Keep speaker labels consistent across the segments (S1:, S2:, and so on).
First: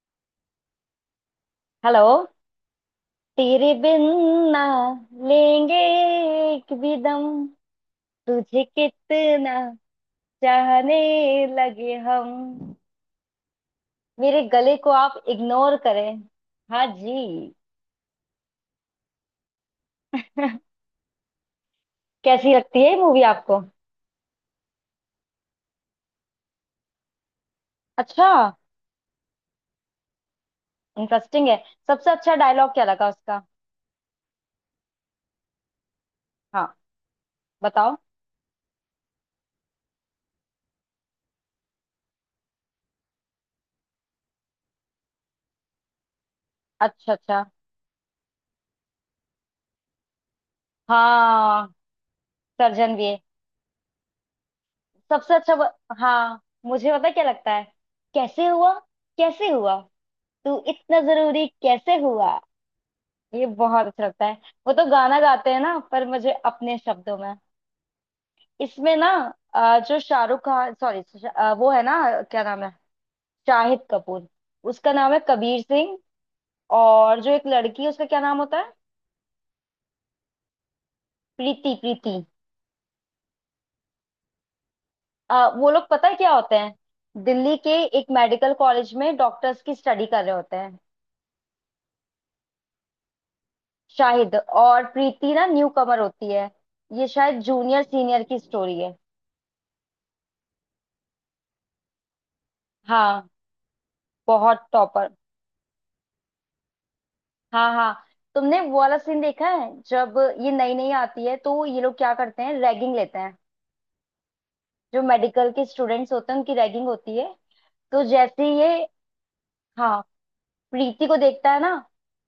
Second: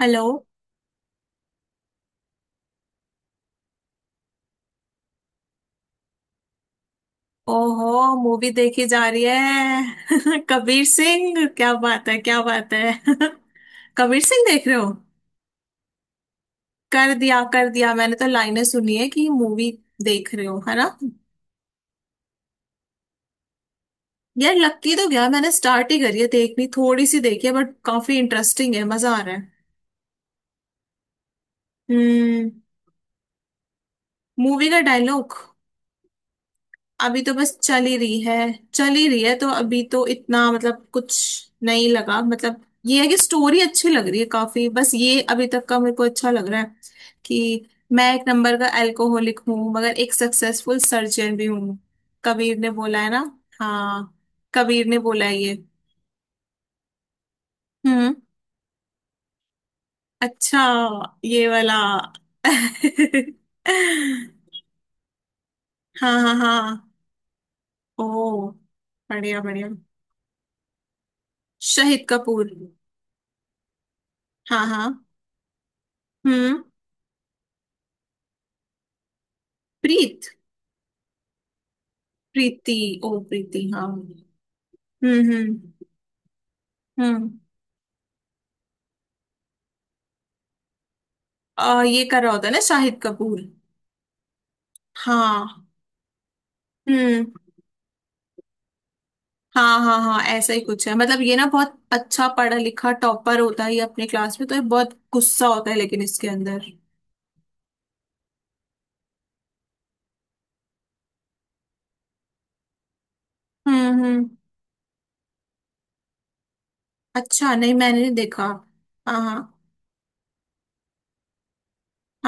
S1: Hello.
S2: Hello. तेरे बिन ना लेंगे एक भी दम।
S1: ओहो, मूवी
S2: तुझे
S1: देखी जा रही
S2: कितना
S1: है कबीर
S2: चाहने
S1: सिंह, क्या
S2: लगे
S1: बात है,
S2: हम।
S1: क्या बात है। कबीर
S2: मेरे
S1: सिंह देख
S2: गले
S1: रहे
S2: को
S1: हो?
S2: आप इग्नोर करें। हाँ जी।
S1: कर दिया कर दिया, मैंने तो लाइनें सुनी है कि मूवी देख रहे हो, है ना।
S2: कैसी लगती है मूवी आपको?
S1: यार लगती तो गया, मैंने स्टार्ट ही करी है, देखनी थोड़ी सी देखी है, बट काफी
S2: अच्छा,
S1: इंटरेस्टिंग है, मजा आ रहा है।
S2: इंटरेस्टिंग है। सबसे अच्छा
S1: हम्म।
S2: डायलॉग क्या लगा उसका?
S1: मूवी का डायलॉग?
S2: हाँ,
S1: अभी तो बस चल
S2: बताओ।
S1: ही रही है। चल ही रही है तो अभी तो इतना मतलब कुछ नहीं लगा, मतलब ये है कि स्टोरी अच्छी लग रही है काफी, बस ये अभी तक का मेरे को अच्छा लग रहा है
S2: अच्छा अच्छा।
S1: कि मैं एक नंबर का अल्कोहलिक हूँ मगर एक सक्सेसफुल सर्जन भी
S2: हाँ,
S1: हूँ। कबीर ने
S2: सर्जन
S1: बोला
S2: भी
S1: है
S2: है?
S1: ना। हाँ, कबीर ने बोला
S2: सबसे
S1: है ये।
S2: अच्छा ब... हाँ, मुझे पता क्या लगता है।
S1: हम्म।
S2: कैसे हुआ, कैसे हुआ,
S1: अच्छा।
S2: तू इतना
S1: ये
S2: जरूरी
S1: वाला।
S2: कैसे हुआ। ये बहुत अच्छा लगता है। वो तो गाना गाते हैं ना, पर
S1: हाँ
S2: मुझे
S1: हाँ
S2: अपने
S1: हाँ।
S2: शब्दों में।
S1: ओ,
S2: इसमें ना
S1: बढ़िया बढ़िया।
S2: जो शाहरुख खान, सॉरी, वो है ना,
S1: शहीद
S2: क्या
S1: कपूर।
S2: नाम है? शाहिद कपूर।
S1: हाँ
S2: उसका
S1: हाँ।
S2: नाम है कबीर सिंह।
S1: हम्म।
S2: और जो एक लड़की है, उसका क्या नाम होता है?
S1: प्रीत।
S2: प्रीति, प्रीति।
S1: प्रीति। ओ प्रीति, हाँ। हम्म।
S2: वो
S1: हम्म।
S2: लोग पता है क्या होते हैं?
S1: हम्म।
S2: दिल्ली के एक मेडिकल कॉलेज में डॉक्टर्स की स्टडी कर रहे होते हैं।
S1: ये कर रहा होता है ना शाहिद कपूर।
S2: शाहिद और प्रीति ना
S1: हाँ।
S2: न्यू कमर होती है। ये
S1: हम्म।
S2: शायद जूनियर सीनियर की स्टोरी है।
S1: हाँ हाँ हाँ, ऐसा ही कुछ है, मतलब ये ना बहुत अच्छा पढ़ा लिखा
S2: हाँ,
S1: टॉपर होता है, ये अपने क्लास में तो ये
S2: बहुत
S1: बहुत
S2: टॉपर।
S1: गुस्सा होता है, लेकिन इसके अंदर।
S2: हाँ हाँ। तुमने वो वाला सीन देखा है, जब ये नई नई आती है तो ये लोग क्या करते हैं, रैगिंग लेते हैं।
S1: हम्म।
S2: जो मेडिकल के स्टूडेंट्स होते हैं उनकी रैगिंग होती है।
S1: अच्छा, नहीं मैंने
S2: तो
S1: नहीं
S2: जैसे
S1: देखा।
S2: ही ये,
S1: हाँ हाँ
S2: हाँ, प्रीति को देखता है ना,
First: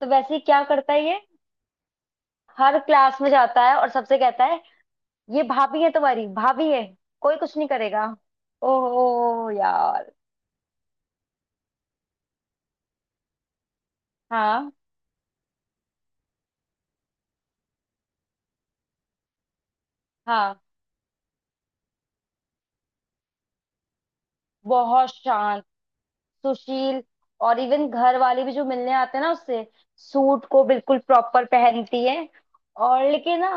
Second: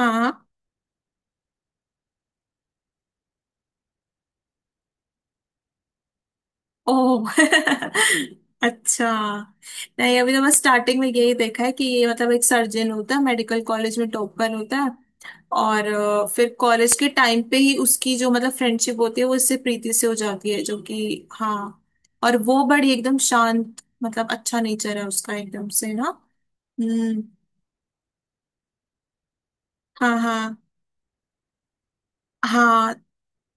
S2: तो वैसे ही क्या करता है ये, हर क्लास में जाता है और सबसे कहता है, ये भाभी है, तुम्हारी भाभी है,
S1: ओह
S2: कोई कुछ नहीं करेगा।
S1: अच्छा।
S2: ओहो यार।
S1: नहीं, अभी तो बस स्टार्टिंग में यही देखा है कि ये मतलब एक सर्जन होता है, मेडिकल कॉलेज में टॉपर
S2: हाँ
S1: होता है। और फिर कॉलेज के टाइम पे ही उसकी जो मतलब फ्रेंडशिप होती है वो इससे प्रीति से हो जाती
S2: हाँ।
S1: है, जो कि हाँ। और वो बड़ी एकदम शांत, मतलब अच्छा नेचर है
S2: बहुत
S1: उसका,
S2: शांत,
S1: एकदम से ना।
S2: सुशील।
S1: हम्म।
S2: और इवन घर वाले भी जो मिलने आते हैं ना उससे,
S1: हाँ
S2: सूट
S1: हाँ
S2: को बिल्कुल प्रॉपर पहनती है।
S1: हाँ।
S2: और लेकिन ना,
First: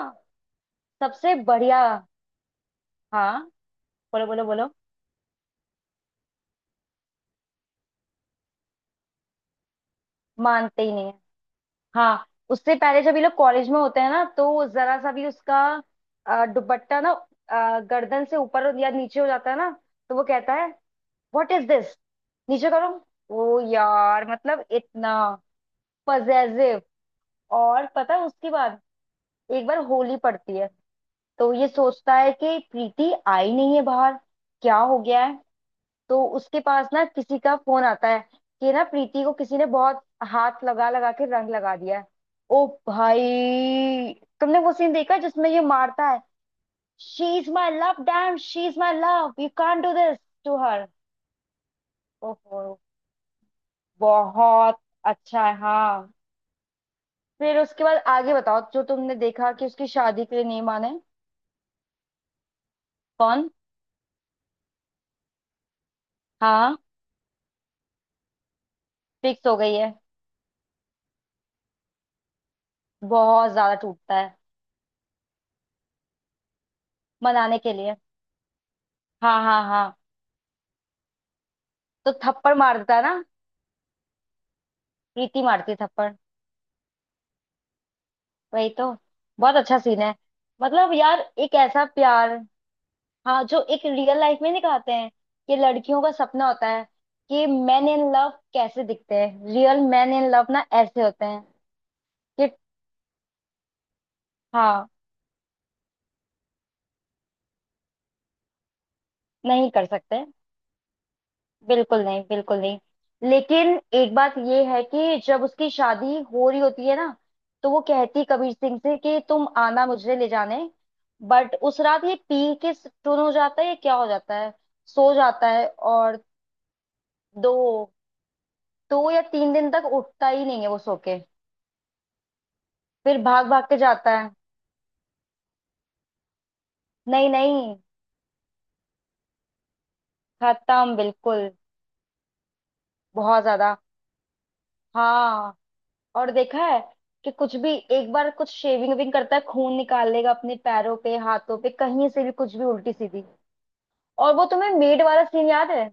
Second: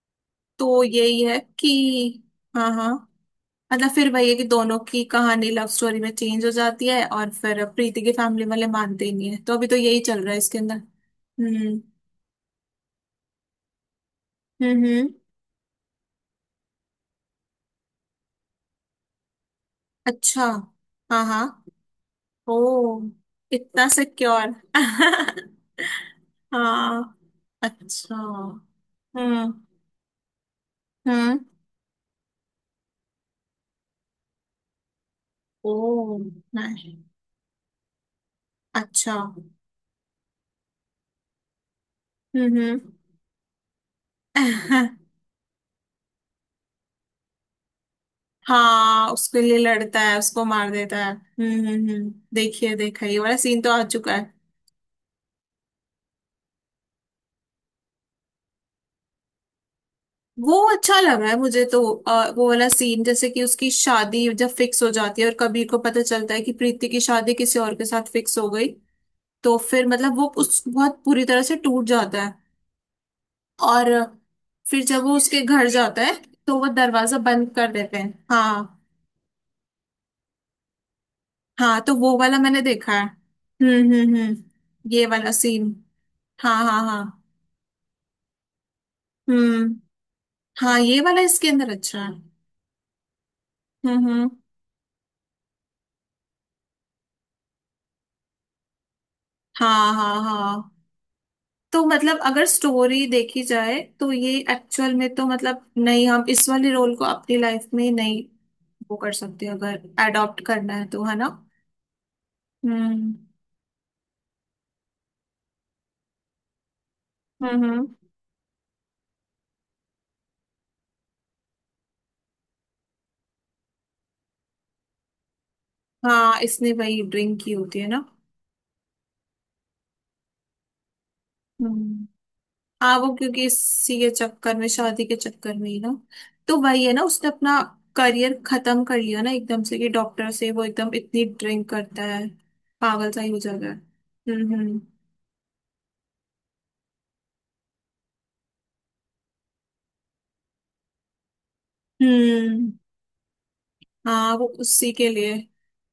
S1: तो यही
S2: सबसे
S1: है
S2: बढ़िया।
S1: कि हाँ हाँ,
S2: हाँ,
S1: मतलब फिर
S2: बोलो
S1: वही है कि
S2: बोलो बोलो।
S1: दोनों की कहानी लव स्टोरी में चेंज हो जाती है और फिर प्रीति के फैमिली वाले मानते ही नहीं है, तो अभी तो यही चल रहा है इसके अंदर।
S2: मानते ही नहीं है।
S1: हम्म
S2: हाँ, उससे पहले जब ये लोग कॉलेज में होते हैं ना, तो जरा सा
S1: हम्म।
S2: भी उसका दुपट्टा ना गर्दन से ऊपर या नीचे हो जाता है ना, तो वो
S1: अच्छा।
S2: कहता है,
S1: हाँ
S2: व्हाट
S1: हाँ।
S2: इज दिस,
S1: ओ,
S2: नीचे करो। ओ
S1: इतना
S2: यार,
S1: सिक्योर।
S2: मतलब इतना पजेसिव।
S1: हाँ।
S2: और पता
S1: अच्छा।
S2: है उसके बाद,
S1: हम्म
S2: एक बार होली पड़ती है,
S1: हम्म।
S2: तो ये सोचता है कि प्रीति आई नहीं है बाहर, क्या हो गया है।
S1: ओ।
S2: तो उसके पास
S1: नहीं।
S2: ना किसी का फोन आता है कि ना
S1: अच्छा।
S2: प्रीति को किसी ने बहुत हाथ लगा लगा के रंग लगा दिया है। ओ
S1: हम्म।
S2: भाई, तुमने वो सीन देखा है जिसमें ये मारता है, she is my love, dam, she is my
S1: हाँ,
S2: लव,
S1: उसके
S2: यू
S1: लिए
S2: कांट डू
S1: लड़ता है,
S2: दिस
S1: उसको
S2: टू
S1: मार
S2: हर।
S1: देता है। हम्म,
S2: ओहो,
S1: देखिए, देखा, ये वाला सीन तो आ चुका है।
S2: बहुत अच्छा है। हाँ, फिर उसके बाद आगे बताओ, जो तुमने देखा, कि उसकी शादी के लिए
S1: वो
S2: नहीं
S1: अच्छा
S2: माने।
S1: लग रहा है मुझे तो। वो वाला सीन जैसे कि
S2: कौन?
S1: उसकी शादी जब फिक्स हो जाती है और कबीर को पता चलता है कि
S2: हाँ,
S1: प्रीति की शादी किसी और के साथ फिक्स हो गई,
S2: फिक्स हो
S1: तो
S2: गई
S1: फिर
S2: है।
S1: मतलब वो उस बहुत पूरी तरह से टूट जाता है।
S2: बहुत ज्यादा
S1: और
S2: टूटता है।
S1: फिर जब वो उसके घर जाता है तो वो दरवाजा बंद
S2: मनाने
S1: कर
S2: के लिए।
S1: देते हैं, हाँ।
S2: हाँ हाँ हाँ।
S1: हाँ, तो
S2: तो
S1: वो वाला
S2: थप्पड़
S1: मैंने देखा
S2: मारता है
S1: है।
S2: ना,
S1: हम्म, ये वाला
S2: प्रीति मारती
S1: सीन।
S2: है थप्पड़।
S1: हाँ हाँ हाँ।
S2: वही तो, बहुत
S1: हम्म।
S2: अच्छा सीन है।
S1: हाँ,
S2: मतलब
S1: ये
S2: यार,
S1: वाला इसके
S2: एक
S1: अंदर
S2: ऐसा
S1: अच्छा है।
S2: प्यार, हाँ, जो एक रियल
S1: हम्म।
S2: लाइफ में दिखाते हैं, कि लड़कियों का सपना होता है, कि मैन इन लव कैसे दिखते हैं, रियल
S1: हाँ
S2: मैन
S1: हाँ
S2: इन लव ना
S1: हाँ,
S2: ऐसे होते हैं।
S1: तो मतलब अगर
S2: कि
S1: स्टोरी देखी जाए तो ये
S2: हाँ,
S1: एक्चुअल में तो मतलब नहीं, हम इस वाले रोल को अपनी लाइफ में नहीं वो कर सकते,
S2: नहीं
S1: अगर
S2: कर सकते,
S1: अडॉप्ट करना है तो, है ना।
S2: बिल्कुल नहीं, बिल्कुल नहीं।
S1: हम्म
S2: लेकिन एक बात ये है, कि जब उसकी शादी हो रही होती है ना, तो वो
S1: हम्म।
S2: कहती कबीर सिंह से कि तुम आना मुझे ले जाने। बट उस रात ये पी के टून हो जाता है, या क्या हो जाता है, सो जाता है और
S1: हाँ, इसने वही ड्रिंक की
S2: दो,
S1: होती है ना।
S2: दो या तीन दिन तक उठता ही नहीं है वो सो के।
S1: हम्म। हाँ, वो
S2: फिर
S1: क्योंकि
S2: भाग भाग के
S1: इसी के
S2: जाता है।
S1: चक्कर में, शादी के चक्कर में ही ना, तो वही है ना, उसने
S2: नहीं
S1: अपना
S2: नहीं।
S1: करियर खत्म कर लिया ना एकदम से, कि डॉक्टर से वो एकदम
S2: खत्म
S1: इतनी
S2: बिल्कुल।
S1: ड्रिंक करता है, पागल सा ही हो
S2: बहुत
S1: जाता है।
S2: ज्यादा।
S1: हम्म हम्म
S2: हाँ। और देखा है कि कुछ भी, एक बार कुछ शेविंग विंग करता है, खून निकाल लेगा अपने पैरों पे, हाथों पे, कहीं से भी, कुछ भी
S1: हम्म।
S2: उल्टी सीधी। और
S1: हाँ,
S2: वो
S1: वो
S2: तुम्हें
S1: उसी
S2: मेड
S1: के
S2: वाला
S1: लिए।
S2: सीन याद है?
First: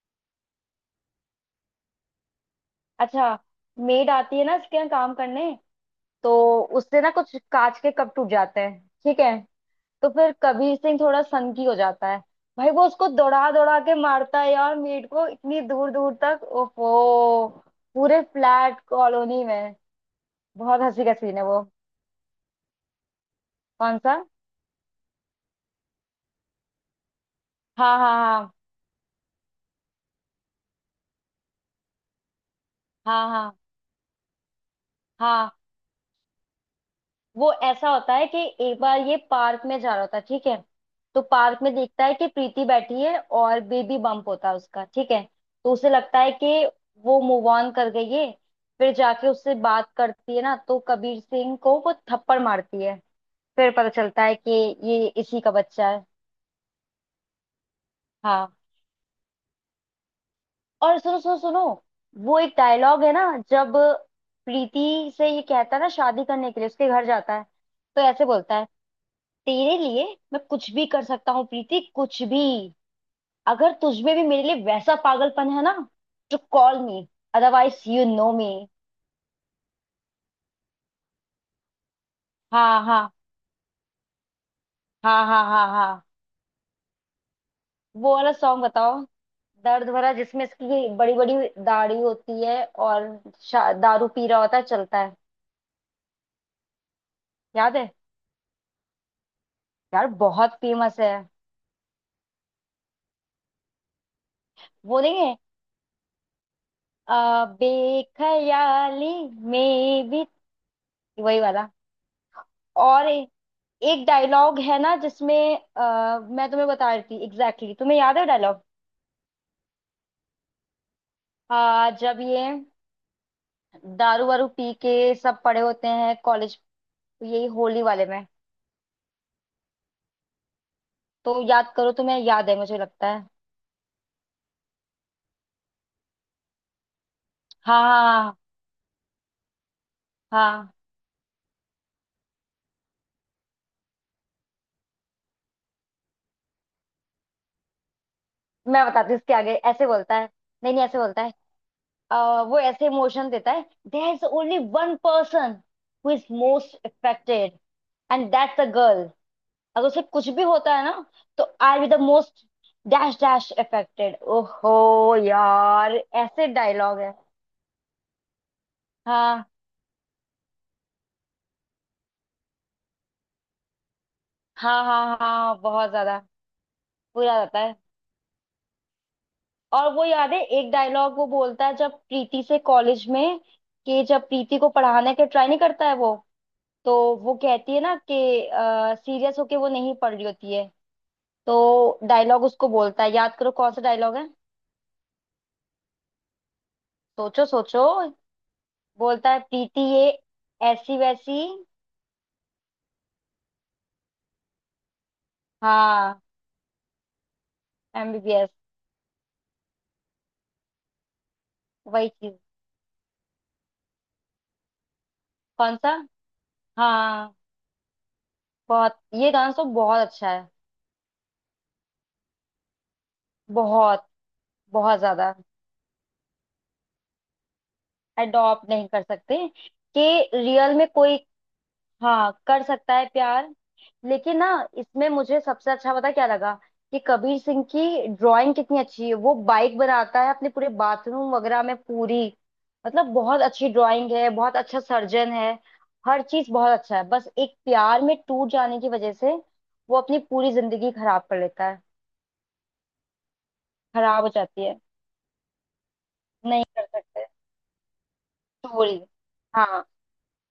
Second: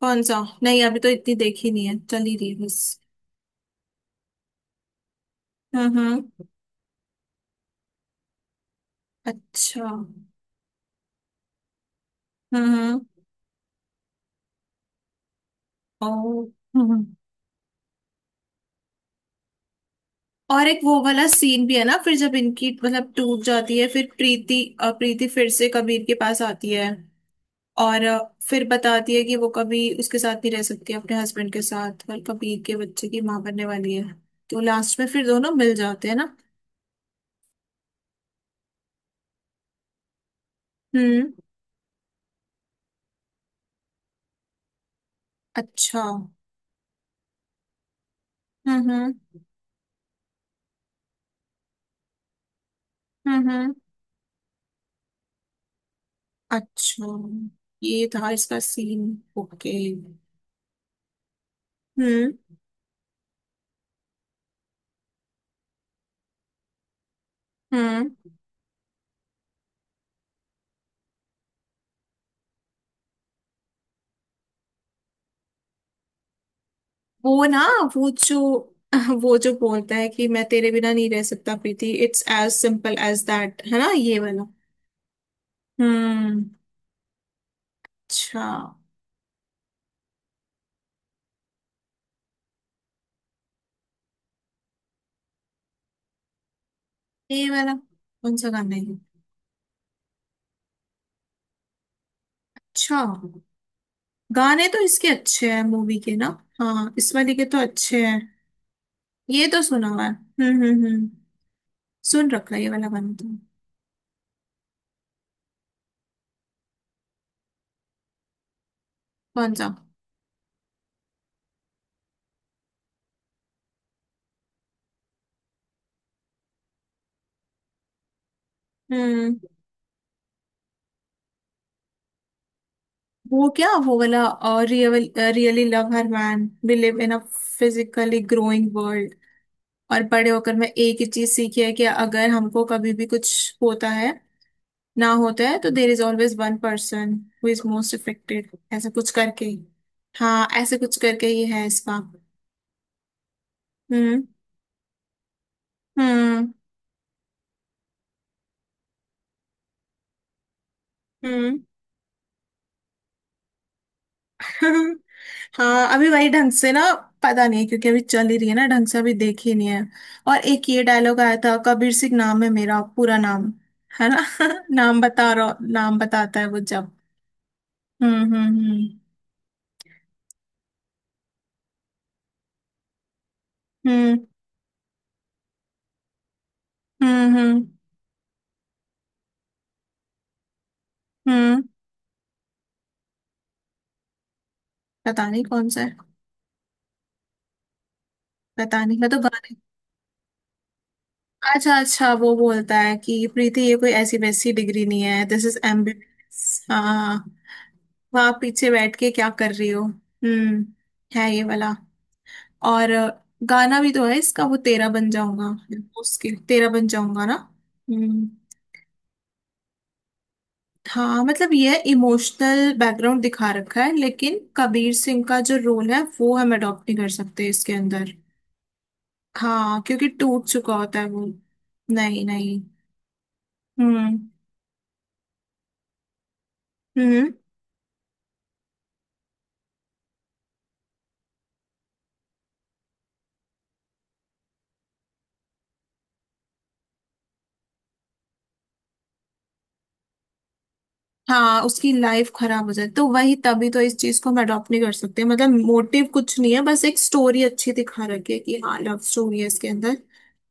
S1: कौन सा? नहीं, अभी तो इतनी देखी नहीं है, चल ही रही है बस।
S2: अच्छा, मेड आती है ना इसके यहाँ काम करने,
S1: हम्म।
S2: तो उससे ना कुछ कांच के कप टूट जाते हैं, ठीक है,
S1: अच्छा।
S2: तो फिर कबीर सिंह थोड़ा सनकी हो जाता है। भाई, वो
S1: हम्म।
S2: उसको दौड़ा दौड़ा के मारता है यार, मेड को, इतनी दूर
S1: ओ।
S2: दूर तक।
S1: हम्म हम्म।
S2: ओफो, पूरे फ्लैट कॉलोनी में।
S1: और एक
S2: बहुत
S1: वो
S2: हंसी का
S1: वाला
S2: सीन है वो।
S1: सीन भी है ना, फिर जब इनकी मतलब टूट जाती है,
S2: कौन
S1: फिर
S2: सा?
S1: प्रीति, प्रीति फिर से कबीर के पास आती है।
S2: हाँ
S1: और
S2: हाँ हाँ।
S1: फिर बताती है कि वो कभी उसके साथ नहीं रह सकती अपने हस्बैंड के साथ, और कभी के बच्चे की
S2: हाँ
S1: माँ
S2: हाँ
S1: बनने वाली है, तो लास्ट में फिर
S2: हाँ।
S1: दोनों मिल जाते हैं ना।
S2: वो ऐसा होता है कि एक बार ये पार्क में जा रहा होता है, ठीक है, तो
S1: हम्म।
S2: पार्क में देखता है कि प्रीति बैठी है और बेबी बम्प होता है उसका, ठीक है, तो उसे
S1: अच्छा।
S2: लगता है कि वो मूव ऑन कर गई है। फिर
S1: हम्म
S2: जाके उससे बात करती है ना, तो कबीर सिंह को वो थप्पड़ मारती है। फिर
S1: हम्म।
S2: पता चलता है कि ये इसी का बच्चा है।
S1: अच्छा, ये था
S2: हाँ।
S1: इसका सीन। ओके।
S2: और सुनो सुनो सुनो,
S1: हम्म
S2: वो एक डायलॉग है ना, जब प्रीति से ये कहता है ना, शादी करने के लिए उसके घर जाता है, तो
S1: हम्म।
S2: ऐसे बोलता है, तेरे लिए मैं कुछ भी कर सकता हूँ प्रीति, कुछ भी। अगर तुझमें भी मेरे लिए वैसा पागलपन है ना, तो कॉल मी,
S1: वो ना,
S2: अदरवाइज यू
S1: वो
S2: नो
S1: जो
S2: मी।
S1: वो जो बोलता है कि मैं तेरे बिना नहीं रह सकता प्रीति, इट्स एज
S2: हाँ
S1: सिंपल
S2: हाँ
S1: एज दैट, है ना, ये वाला।
S2: हाँ हाँ हाँ हाँ।
S1: हम्म।
S2: वो वाला
S1: अच्छा,
S2: सॉन्ग बताओ, दर्द भरा, जिसमें इसकी बड़ी बड़ी दाढ़ी होती है और दारू पी रहा होता है, चलता है।
S1: ये वाला।
S2: याद है?
S1: कौन सा गाना है?
S2: यार बहुत फेमस है।
S1: अच्छा, गाने तो
S2: वो
S1: इसके
S2: नहीं है,
S1: अच्छे हैं मूवी के ना। हाँ, इस वाली के
S2: आ,
S1: तो अच्छे हैं।
S2: बेख्याली
S1: ये तो सुना हुआ
S2: में
S1: है,
S2: भी,
S1: हम्म।
S2: वही वाला।
S1: सुन रखा है ये वाला
S2: और
S1: गाना तो।
S2: एक डायलॉग है ना जिसमें, मैं तुम्हें बता रही थी एग्जैक्टली exactly। तुम्हें याद है डायलॉग?
S1: कौन सा?
S2: आ, जब ये दारू वारू पी के सब पड़े होते हैं कॉलेज, यही होली वाले में,
S1: हम्म।
S2: तो याद करो, तुम्हें याद है, मुझे लगता है।
S1: वो क्या, वो वाला, और real, really love her, man believe in a
S2: हाँ
S1: फिजिकली
S2: हाँ
S1: ग्रोइंग वर्ल्ड। और बड़े
S2: हाँ
S1: होकर मैं
S2: हाँ।
S1: एक ही चीज सीखी है, कि अगर हमको कभी भी कुछ होता है ना, होता है, तो there is always one person who is most affected,
S2: मैं
S1: ऐसा
S2: बताती
S1: कुछ
S2: हूँ, इसके
S1: करके।
S2: आगे ऐसे बोलता है।
S1: हाँ,
S2: नहीं
S1: ऐसे
S2: नहीं,
S1: कुछ
S2: ऐसे बोलता
S1: करके,
S2: है,
S1: ये है इसका।
S2: वो ऐसे इमोशन देता है, there is
S1: hmm
S2: only one person who is
S1: hmm
S2: most affected, and that's a girl. अगर उसे कुछ भी होता है ना, तो
S1: hmm.
S2: I be the most dash dash affected. ओहो
S1: हाँ,
S2: यार,
S1: अभी वही
S2: ऐसे
S1: ढंग से ना
S2: डायलॉग है।
S1: पता नहीं, क्योंकि अभी चल ही रही है ना, ढंग से अभी
S2: हाँ
S1: देखी नहीं है। और एक ये डायलॉग आया था, कबीर सिंह नाम है मेरा, पूरा नाम, है ना।
S2: हाँ
S1: नाम
S2: हाँ
S1: बता रहा,
S2: हाँ, बहुत
S1: नाम
S2: ज्यादा
S1: बताता है वो जब।
S2: बुरा रहता है।
S1: हम्म हम्म
S2: और वो याद है एक डायलॉग वो बोलता है, जब प्रीति से कॉलेज में, कि
S1: हम्म
S2: जब प्रीति को पढ़ाने के ट्राई नहीं करता है वो,
S1: हम्म
S2: तो वो
S1: हम्म हम्म
S2: कहती है ना कि सीरियस होके वो नहीं पढ़ रही होती है,
S1: हम्म।
S2: तो डायलॉग उसको बोलता है, याद करो कौन सा डायलॉग है।
S1: पता नहीं कौन सा है,
S2: सोचो सोचो,
S1: पता नहीं, मैं तो
S2: बोलता है,
S1: गाने।
S2: प्रीति ये ऐसी वैसी।
S1: अच्छा अच्छा, वो बोलता है कि प्रीति, ये कोई ऐसी वैसी डिग्री नहीं है, दिस इज
S2: हाँ,
S1: एमबीबीएस, हाँ, वहाँ
S2: एमबीबीएस,
S1: पीछे बैठ के क्या कर रही हो। हम्म, है ये वाला।
S2: वही चीज।
S1: और गाना भी तो है इसका, वो तेरा बन जाऊंगा,
S2: कौन सा?
S1: उसके तेरा बन जाऊंगा ना।
S2: हाँ,
S1: हम्म।
S2: बहुत, ये गाना तो बहुत अच्छा है।
S1: हाँ, मतलब ये इमोशनल बैकग्राउंड दिखा रखा है,
S2: बहुत,
S1: लेकिन कबीर
S2: बहुत
S1: सिंह
S2: ज्यादा,
S1: का जो रोल है वो हम अडॉप्ट नहीं कर सकते इसके अंदर।
S2: अडॉप्ट नहीं कर सकते।
S1: हाँ, क्योंकि
S2: कि
S1: टूट
S2: रियल
S1: चुका
S2: में
S1: होता है
S2: कोई,
S1: वो। नहीं
S2: हाँ,
S1: नहीं।
S2: कर सकता है प्यार।
S1: हम्म
S2: लेकिन ना, इसमें मुझे सबसे अच्छा पता क्या लगा, कि
S1: हम्म।
S2: कबीर सिंह की ड्राइंग कितनी अच्छी है। वो बाइक बनाता है अपने पूरे बाथरूम वगैरह में, पूरी, मतलब बहुत अच्छी ड्राइंग है, बहुत अच्छा सर्जन है, हर चीज बहुत अच्छा है। बस एक प्यार में टूट जाने की वजह से वो अपनी पूरी जिंदगी खराब कर
S1: हाँ,
S2: लेता है।
S1: उसकी लाइफ खराब हो जाए तो वही, तभी तो इस चीज
S2: खराब हो
S1: को हम
S2: जाती
S1: अडॉप्ट
S2: है,
S1: नहीं कर सकते, मतलब मोटिव कुछ नहीं है,
S2: नहीं
S1: बस
S2: कर
S1: एक
S2: सकते।
S1: स्टोरी अच्छी दिखा रखी है कि हाँ,
S2: चोरी।
S1: लव स्टोरी है इसके
S2: हाँ
S1: अंदर,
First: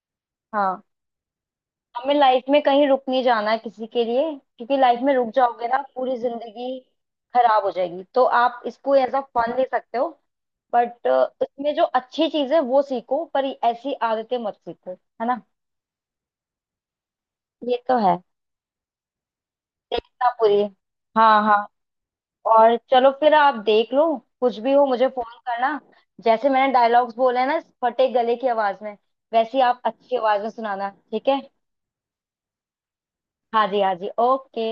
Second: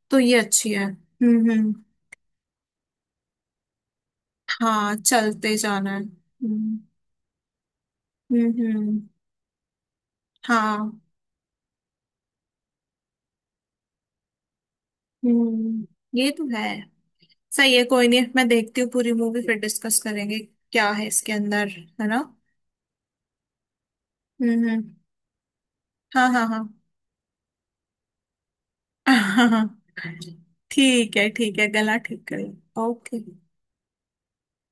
S1: तो ये अच्छी
S2: हाँ।
S1: है। हम्म।
S2: हमें लाइफ में कहीं रुक नहीं जाना है किसी के लिए, क्योंकि
S1: हाँ,
S2: लाइफ में रुक
S1: चलते
S2: जाओगे ना,
S1: जाना है।
S2: पूरी जिंदगी खराब हो जाएगी। तो
S1: हम्म
S2: आप इसको
S1: हम्म,
S2: एज अ फन ले सकते हो,
S1: हाँ।
S2: बट इसमें जो अच्छी चीज है वो सीखो, पर ऐसी आदतें मत सीखो, है ना।
S1: हम्म। ये तो है। सही
S2: ये
S1: है,
S2: तो
S1: कोई
S2: है,
S1: नहीं, मैं देखती हूँ पूरी मूवी फिर डिस्कस
S2: देखना
S1: करेंगे,
S2: पूरी।
S1: क्या है इसके
S2: हाँ हाँ।
S1: अंदर, है ना।
S2: और चलो फिर आप देख लो, कुछ भी
S1: हम्म।
S2: हो मुझे फोन करना।
S1: हाँ हाँ
S2: जैसे
S1: हाँ।
S2: मैंने डायलॉग्स बोले हैं ना इस फटे गले की आवाज में,
S1: हाँ
S2: वैसी आप
S1: हाँ।
S2: अच्छी आवाज में सुनाना,
S1: ठीक है
S2: ठीक है।
S1: ठीक है, गला ठीक कर। ओके।
S2: हाँ जी, हाँ जी, ओके।